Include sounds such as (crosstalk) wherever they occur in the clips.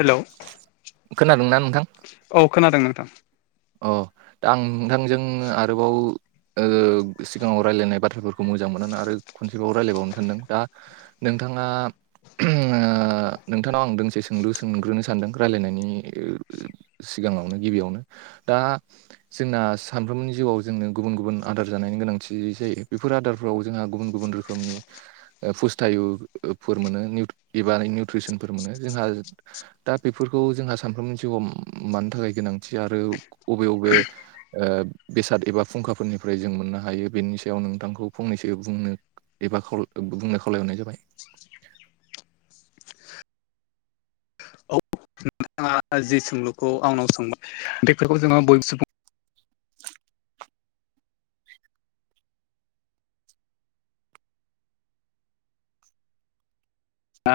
Hello. खोनादोंना नोंथां? औ खोनादों नोंथां। अ दा आं नोंथांजों आरोबाव। ओ सिगाङाव रायलायनाय बाथ्राफोरखौ मोजां मोननानै आरो खनसेबाव रायज्लायबावनो सानदों दा। नोंथाङा ओ नोंथांनाव आं दोंसे सोंलु सोंग्रोनो सानदों रायलायनायनि ओ सिगाङावनो गिबियावनो दा जोंना सानफ्रोमबोनि जिउआव जोंनो गुबुन गुबुन आदार जानायनि गोनांथि जायो बेफोर आदारफोराव जोंहा गुबुन गुबुन रोखोम रोखोमनि ओ फुस्थायुफोर मोनो एबा निउट्रिसनफोर मोनो जोंहा दा बेफोरखौ जोंहा सानफ्रोमबोनि जिउआव मानि थाखाय गोनांथि आरो अबे अबे ओ बेसाद एबा फुंखाफोरनिफ्राय जों मोननो हायो बेनि सायाव नोंथांखौ फंनैसो बुंनो एबा खावला बुंनो खावलायहरनाय जाबाय औ नोंथाङा जि सोंलुखौ आंनाव सोंबाय बेफोरखौ जोङो (unintelligible) आ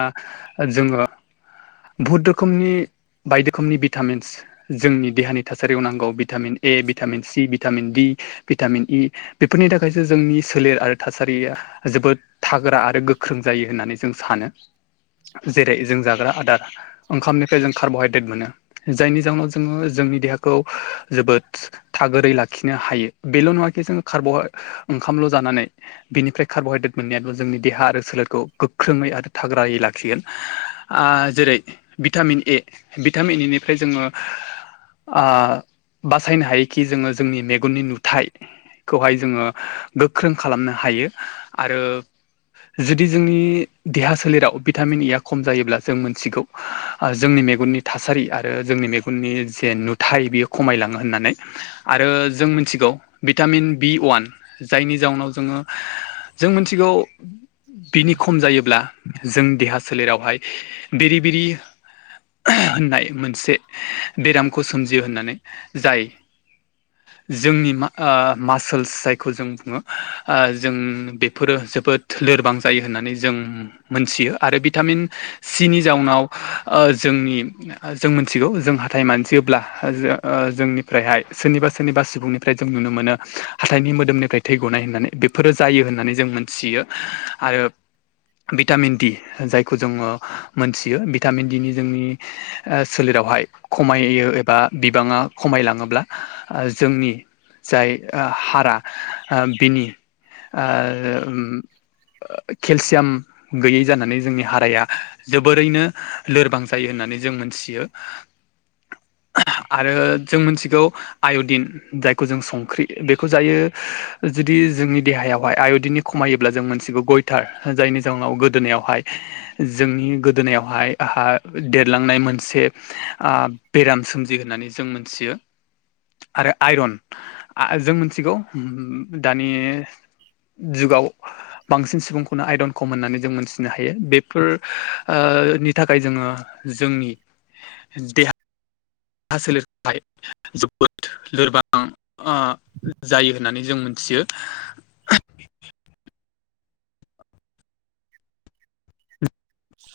ओ जोङो बहुत रोखोमनि बायदि रोखोमनि भिटामिन्स जोंनि देहानि थासारियाव नांगौ vitamin A vitamin C vitamin D vitamin E बेफोरनि थाखायसो जोंनि सोलेर आरो थासारिया जोबोद थाग्रा आरो गोख्रों जायो होननानै जों सानो जेरै जों जाग्रा आदार ओंखामनिफ्राय जों कार्ब'हाइद्रेट मोनो जायनि जाहोनाव जोङो जोंनि देहाखौ जोबोद थागोरै लाखिनो हायो बेल नङााखि जोङो कार्ब' ओंखामल' जानानै बेनिफ्राय कार्ब हाइद्रेट मोननायानो जोंनि देहा आरो सोलेरखौ गोख्रोङै आरो थाग्रायै लाखिगोन आ जेरै भिटामिन ए भिटामिन ए निफ्राय जोङो आ बासायनो हायोखि जोङो जोंनि मेगननि नुथाय खौहाय जोङो गोख्रों खालामनो हायो आरो जुदि जोंनि देहा सोलेराव भिटामिन इ आ खम जायोब्ला जों मोनथिगौ जोंनि मेगननि थासारि आरो जोंनि मे गननि जे नुथाय बियो खमायलाङो होननानै आरो जों मिनथिगौ भिटामिन बि उवान जायनि जाउनाव जोङो जों मिनथिगौ बिनि जाबाय। खम जायोब्ला जों देहा सोलेरावहाय बेरि बेरि होननाय मोनसे बेरामखौ सोमजियो होननानै जाय जोंनि मा ओ मासोल्स जायखौ जों बुङो ओ जों बेफोरो जोबोद लोरबां जायो होननानै जों मोनथियो आरो भिटामिन सि नि जाउनाव ओ जोंनि जों मिथिगौ जों हाथाय मानजियोब्ला ओ जोंनिफ्रायहाय सोरनिबा सोरनिबा सुबुंनि ओमफ्राय जों नुनो मोनो हाथाइनि मोदोमनिफ्राय थै गनाय होननानै बेफोरो जायो होननानै जों मोनथियो आरो भिटामिन डि जायखौ जोङो मोनथियो भिटामिन डि नि जोंनि ओ सोलेरावहाय खमायो एबा बिबाङा खमायलाङोब्ला ओ जोंनि जाय ओ हारा ओ बिनि ओ केलसियाम गैयै जानानै जोंनि हाराया जोबोरैनो लोरबां जायो होननानै जों मोनथियो आरो जों मोनथिगौ आयडिन जायखौ जों संख्रि बेखौ जायो जुदि जोंनि देहायावहाय आय दिननि खमायोब्ला जों मोनथिगौ गय (unintelligible) जायनि जोंनाव गोदोनायावहाय जोंनि गोदोनायावहाय हा देरलांनाय मोन से ओ बेराम सोमजियो होननानै जों मोनथियो आरो आइरन आ जों मिनथिगौ दानि जुगाव बांसिन सुबुंखौनो आयरन खम होननानै जों मोनथिनो हायो बेफोर ओ नि थाखाय जोङो जोंनि देहा दा सोलेरखौहाय जोबोद लोरबां अ' जायो होननानै जों मोनथियो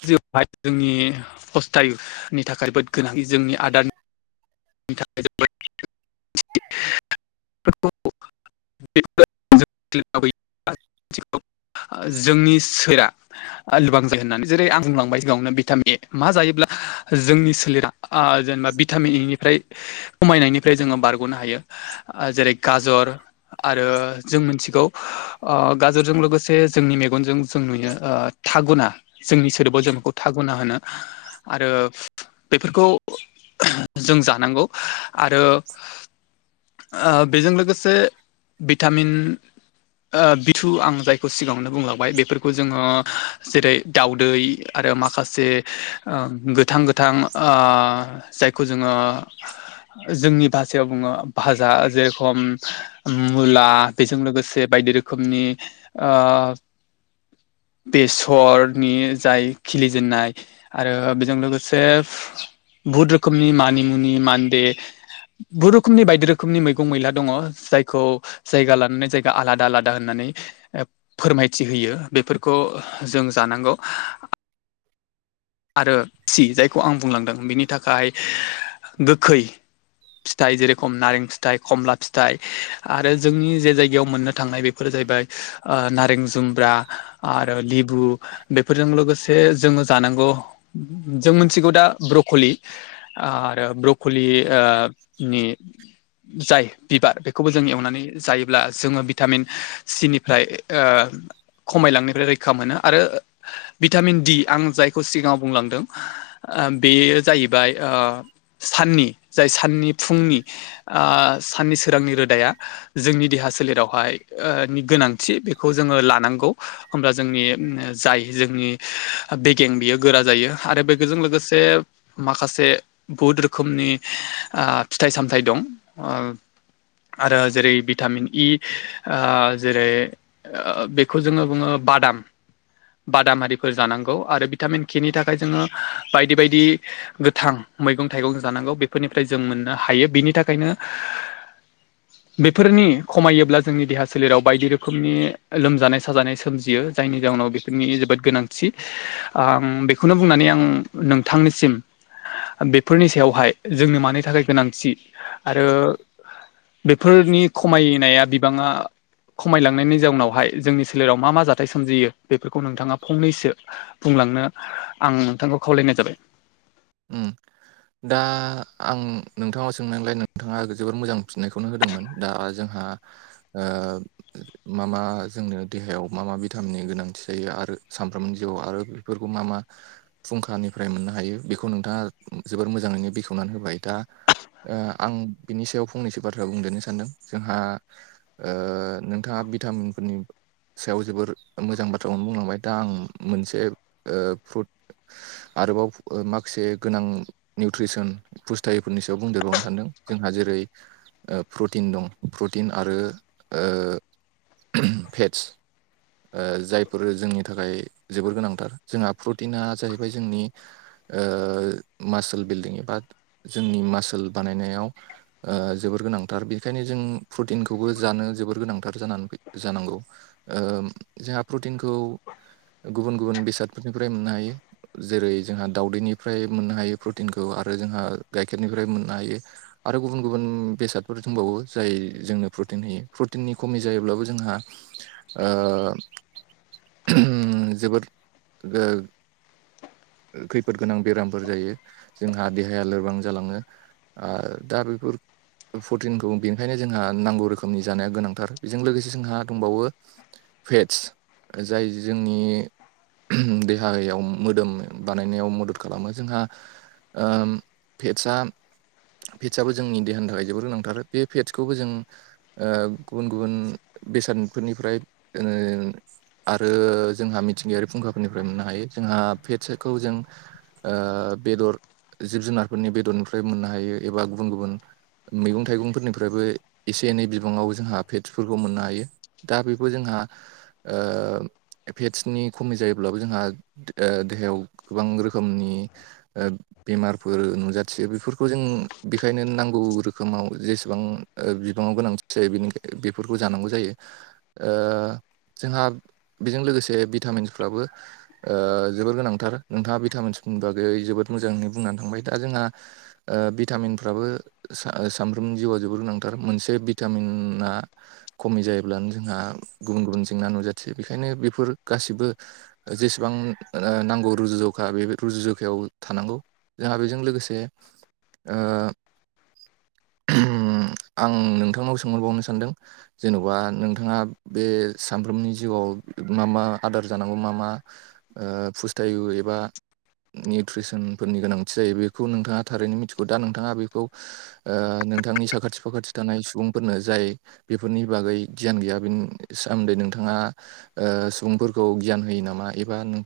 जिआवहाय जोंनि खस फिथायनि थाखाय जोबोद गोनां जोंनि आदार थाखाय जोबोद (unintelligible) (inaudible) जोंनि सोरा लुबां जायो होननानै जेरै आं बुंलांबाय सि गावनो भिटामिन ए मा जायोब्ला जोंनि सोलेरा ओ जेनेबा भिटामिन इनिफ्राय खमायनायनिफ्राय जोंङो बारग'नो हायो। जेरै गाजर आरो जों मोनथिगौ अ गाजरजों लोगोसे जोंनि मेगनजों जों नुयो थागुना जोंनि सोदोबाव जों इखौ थागुना होनो। आरो बेफोरखौ जों जानांगौ आरो ओ बेजों लोगोसे भिटामिन ओ बिथु आं जायखौ सिगाङावनो बुंलांबाय बेफोरखौ जोंङो जेरै दाउदै आरो माखासे गोथां गोथां ओ जायखौ जोंङो जोंनि भाषायाव बुंङो भाजा जेरखम मुला बेजों लोगोसे बायदि रोखोमनि अ बेसरनि जाय खिलिजेननाय आरो बेजों लोगोसे बहुत रोखोमनि मानिमुनि मान्दे बहुत रोखोमनि बायदि रोखोमनि मैगं मैला दङ जायखौ जायगा लानानै जायगा आलादा आलादा होननानै फोरमायथि होयो बेफोरखौ जों जानांगौ आरो थि जायखौ आं बुंलांदों बिनि थाखाय गोखै फिथाइ जेरेखम नारें फिथाइ खमला फि थाय आरो जोंनि जे जायगायाव मोननो थांनाय बेफोरो जाहैबाय नारें जुमब्रा आरो लिबु बेफोरजों लोगोसे जोंङो जानांगौ। जों मोनथिगौ दा ब्रक'लि आरो ब्रक'लिनि जाय बिबार बेखौबो जों एवनानै जायोब्ला जोंङो भिटामिन सिनिफ्राय ओ खमायलांनायनिफ्राय रैखा मोनो आरो भिटामिन डि आं जायखौ सिगाङाव बुंलांदों बेयो जाहैबाय ओ साननि जाय साननि फुंनि ओ साननि सोरांनि रोदाया जोंनि देहा सोलेरावहाय नि गोनांथि बेखौ जोंङो लानांगौ। होमब्ला जोंनि जाय जोंनि बेगें बियो गोरा जायो आरो बेफोरजों लोगोसे माखासे बहुत रोखोमनि ओ फिथाइ सामथाइ दं ओ आरो जेरै भिटामिन इ ओ जेरै बेखौ जोंङो बुङो बादाम बादामारिफोर जानांगौ आरो भिटामिन के नि थाखाय जोंङो बायदि बायदि गोथां मैगं थाइगं जानांगौ बेफोरनिफ्राय जों मोननो हायो बिनि थाखायनो (inaudible) बेफोरनि खमायोब्ला जोंनि देहा सोलेराव बायदि रोखोमनि लोमजानाय साजानाय सोमजियो जायनि जाउनाव बे फोरनि जोबोद गोनांथि। (inaudible) आं बेखौनो बुंनानै आं नोंथांनिसिम बेफोरनि सायावहाय जोंनो मानि थाखाय गोनांथि आरो बेफोरनि खमायनाया बिबाङा खमायलांनायनि जाउनावहाय जोंनि सोलेराव मा मा जाथाय सोमजियो बेफोरखौ नोंथाङा फंनैसो बुंलांनो आं नोंथांखौ खावलायनाय जाबाय। उम। दा आं नोंथाङाव सोंनांलाय नोंथाङा जोबोर मोजां फिननायखौनो होदोंमोन दा जोंहा ओ मा मा जोंनो देहायाव मा मा भिटामिननि गोनांथि जायो आरो सामफ्रामनि जिउआव आरो बेफोरखौ मा मा फुंखानिफ्राय मोननो हायो बेखौ नोंथाङा जोबोर मोजाङैनो बेखेवनानै होबाय दा ओ आं बिनि सायाव फंनैसो बाथ्रा बुंदेरनो सानदों जोंहा ओ नोंथाङा भिटामिनफोरनि सायाव जोबोर मोजां बाथ्राखौनो बुंलांबाय दा आं मोनसे ओ फ्रुट आरोबाव ओ माखासे गोनां निउट्रिसन फुस्थायैफोरनि सायाव बुंदेरबावनो सानदों जोंहा जेरै ओ प्रटिन दं प्रटिन आरो ओ भेटस ओ जायफोर जोंनि थाखाय जोबोर गोनांथार जोंहा प्रटिना जाहैबाय जोंनि ओ मासुल बिल्डिं एबा जोंनि मासुल बानायनायाव ओ जोबोर गोनांथार बेखायनो जों प्रटिनखौबो जानो जोबोर गोनांथार जानानै जानांगौ। ओम जोंहा प्रुतिनखौ गुबुन गुबुन बेसादफोरनिफ्राय मोननो हायो जेरै जोंहा दाउदैनिफ्राय मोननो हायो प्रटिनखौ आरो जोंहा गाइखेरनिफ्रायबो मोननो हायो। आरो गुबुन गुबुन बेसादफोर दंबावो जाय जोंनो प्रटिन होयो। प्रटिननि खमि जायोब्लाबो जोंहा ओम जोबोर गो खैफोद गोनां बेरामफोर जायो जोंहा देहाया लोरबां जालाङो। आ दा बेफोर प्रटिनखौ बेनिखायनो जोंहा नांगौ रोखोमनि जानाया गोनांथार बेजों लोगोसे जोंहा दंबावो पेटस जाय जोंनि देहायाव मोदोम बानायनायाव मदद खालामो जोंहा ओम पेटसा फेटसाबो जोंनि देहानि थाखाय जोबोर गोनांथार बे फेटसखौबो जों ओ गुबुन गुबुन बेसादफोरनिफ्राय जोङो आरो जोंहा मिथिंगायारि फुंखाफोरनिफ्राय मोननो हायो। जोंहा पेटसखौ जों ओ बेदर जिब जुनारफोरनि बेदरनिफ्रायबो मोननो हायो एबा गुबुन गुबुन मैगं थाइगंफोरनिफ्रायबो एसे एनै बिबाङाव जोंहा फेटसफोरखौ मोननो हायो। दा बेबो जोंहा ओ फेटसनि खमि जायोब्लाबो जोंहा ओ देहायाव गोबां रोखोमनि ओब बेमारफोर नुजाथियो बेफोरखौ जों बेखायनो नांगौ रोखोमाव जेसेबां ओ बिबाङाव गोनांथ थि जायो बेनिखाय बेफोरखौ जानांगौ जायो। ओ जोंहा बेजों लोगोसे भिटामिनफ्राबो ओ जोबोर गोनांथार नोंथाङा भिटामिन्सनि बागै जोबोद मोजाङै बुंनानै थांबाय। दा जोंहा ओ भिटामिनफ्राबो सा-सानफ्रोमनि जिउआ जोबोर गोनांथार मोनसे भिटामिनआ खमि जायोब्लानो जोंहा गुबुन गुबुन जेंना नुजाथियो बेखायनो बेफोर गासिबो जेसेबां ओ नांगौ रुजु जखा बे रुजु जखायाव थानांगौ जोंहा बेजों लोगोसे ओ ह्रोम आं नोंथांनाव सोंहरबावनो सानदों जेन'बा नोंथाङा बे सामफ्रोमनि जिउआव मा मा आदार जानांगौ मा मा ओ फुस्थायु एबा निउट्रिसनफोरनि गोनांथि जायो बेखौ नोंथाङा थारैनो मिथिगौ दा नोंथाङा बेखौ ओ नोंथांनि फाखाथि थानाय सुबुंफोरनो जाय बेफोरनि बागै गियान गैयााबन सोमोन्दै नोंथाङा ओ सुबुंफोरखौ गियान होयो नामा एबा नों नों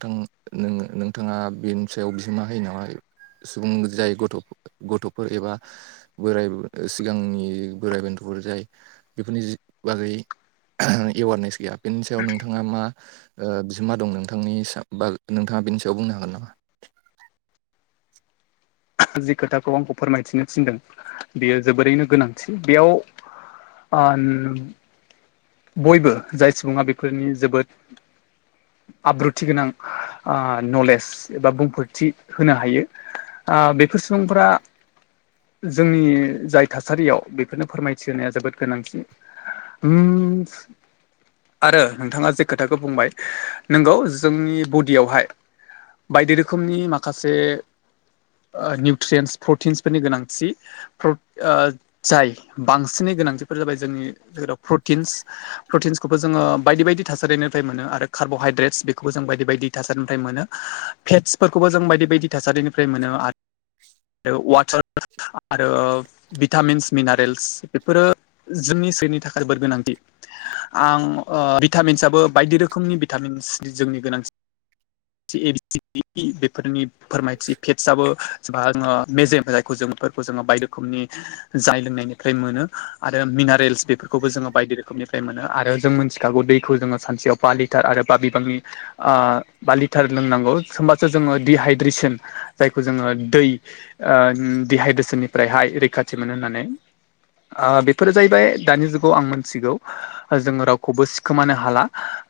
नों नोंथाङा बेनि सायाव बिहोमा होयो नालाय सुबुं जाय गथ' गथ'फोर एबा बोराय सिगांनि बोराइ बेन्थ'फोर जाय जि बागै आह् राएवारनेस गैया बेनि सायाव नोंथाङा मा बिहोमा दं नोंथांनि बा नोंथाङा बेनि सायाव बुंनो हागोन नामा? जि खोथाखौ आंखौ फोरमायथिनो थिनदों बेयो जोबोरैनो गोनांथि बेयाव (inaudible) बयबो जाय सुबुङा बेफोरनि जोबोद आब्रुथि गोनां आ नलेज एबा बुंफोरथि होनो हायो आ बेफोर सुबुंफोरा जोंनि जाय थासारियाव बेफोरनो फोरमायथि होनोनाया जोबोद गोनांथि उम आरो नोंथाङा जे खोथाखौ बुंबाय नोंगौ जोंनि बडियावहाय बायदि रोखोमनि माखासे निउट्रियेन्स प्रटिन्सफोरनि गोनांथि प्र ओ जाय बांसिनै गोनांथिफोरा जाबाय जोंनि जेजाव प्रटिन्स प्रटिन्सखौबो जोङो बायदि बायदि थासारिनिफ्राय मोनो आरो कार्ब'हाइद्रेट्स बेखौबो जों बायदि बायदि थासारिनिफ्राय मोनो फेफस्टफोरखौबो जों बायदि बायदि थासारिनिफ्राय मोनो आरो वाच (unintelligible) आरो भिटामिन्स मिनारेल्स बेफोरो जोंनि सनि थाखाय जोबोर गोनांथि आं भिटामिन्सआबो बायदि रोखोमनि भिटामिन्स जोंनि गोनांथि (inaudible) बेफोरनि फोरमायथि फेटस आबोबा जोङो मेजेम जायखौ जोंफोरखौ जोङो बायद रोखनि जाय लोंनायनिफ्राय मोनो आरो मिनारेल्स बेफोरखौबो जोङो बायदि मोोमनिफ्राय मोनो मिथिखागौ दैखौ जोङो सानसेयाव बा लिटार आरो बा बिबांनि बा लिटार लोंनांगौ होमबासो जोङो दिहाइद्रेसन जायखौ जोङो दै आं ओ दिहाइद्रेसननिफ्रायहाय रैखाथि मोनो होननानै आं बेफोरो जाहैबाय दानि जुगाव आं मिथिगौ जोङो रावखौबो सिखोमानो हाला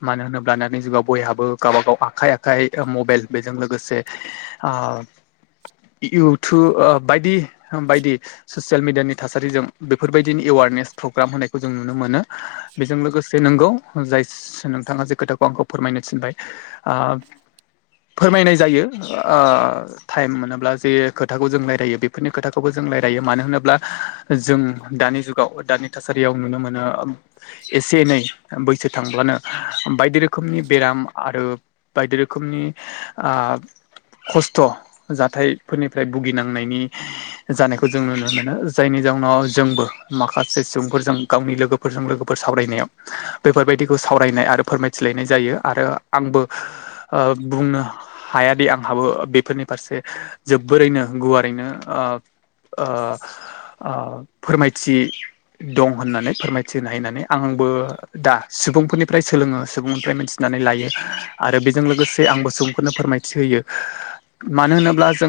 मानो होनोब्ला दानि जुगाव बयहाबो गावबाागाव आखाइ आखाइ खाय मबाइल बेजों लोगोसे ओ इउटुब ओ बायदि ससियेल मिडियानि थासारिजों बेफोरबायदिनो एवारनेस प्रग्राम होनायखौ जों नुनो मोनो बेजों लोगोसे नोंगौ जाय नोंथाङा जे खोथाखौ आंखौ फोरमायनो थिनबाय ओ फोरमायनाय जायो ओ टाइम मोनोब्ला जे खोथाखौ जों रायजलायो बेफोरनि खोथाखौबो जों रायलायो मानो होनोब्ला जों दानि जुगाव दानि थासारियाव नुनो मोनो एसे एनै बैसो थांब्लानो बायदि रोखोमनि बेराम आरो बायदि रोखोमनि आब खस्थ' जाथायफोरनिफ्राय भुगिनांनायनि जानायखौ जों नुनो मोनो जायनि जाउनाव जोंबो माखासे सुबुंफोरजों गावनि लोगो फोरजों लोगोफोर सावरायनायाव बेफोरबायदिखौ सावरायनाय आरो फोरमायथिलायनाय जायो आरो आंबो ओ बुंनो हायादि आंहाबो बेफोरनि फारसे जोबोरैनो गुवारैनो ओब ओ ओ फोरमायथि दं होननानै फोरमायथिनो हायो होननानै आंबो दा सुबुंफोरनिफ्राय सोलोङो सुबुंनिफ्राय मिथिनानै लायो आरो बेजों लोगोसे आंबो सुबुंफोरनो फोरमाय थिहोयो मानो होनोब्ला जों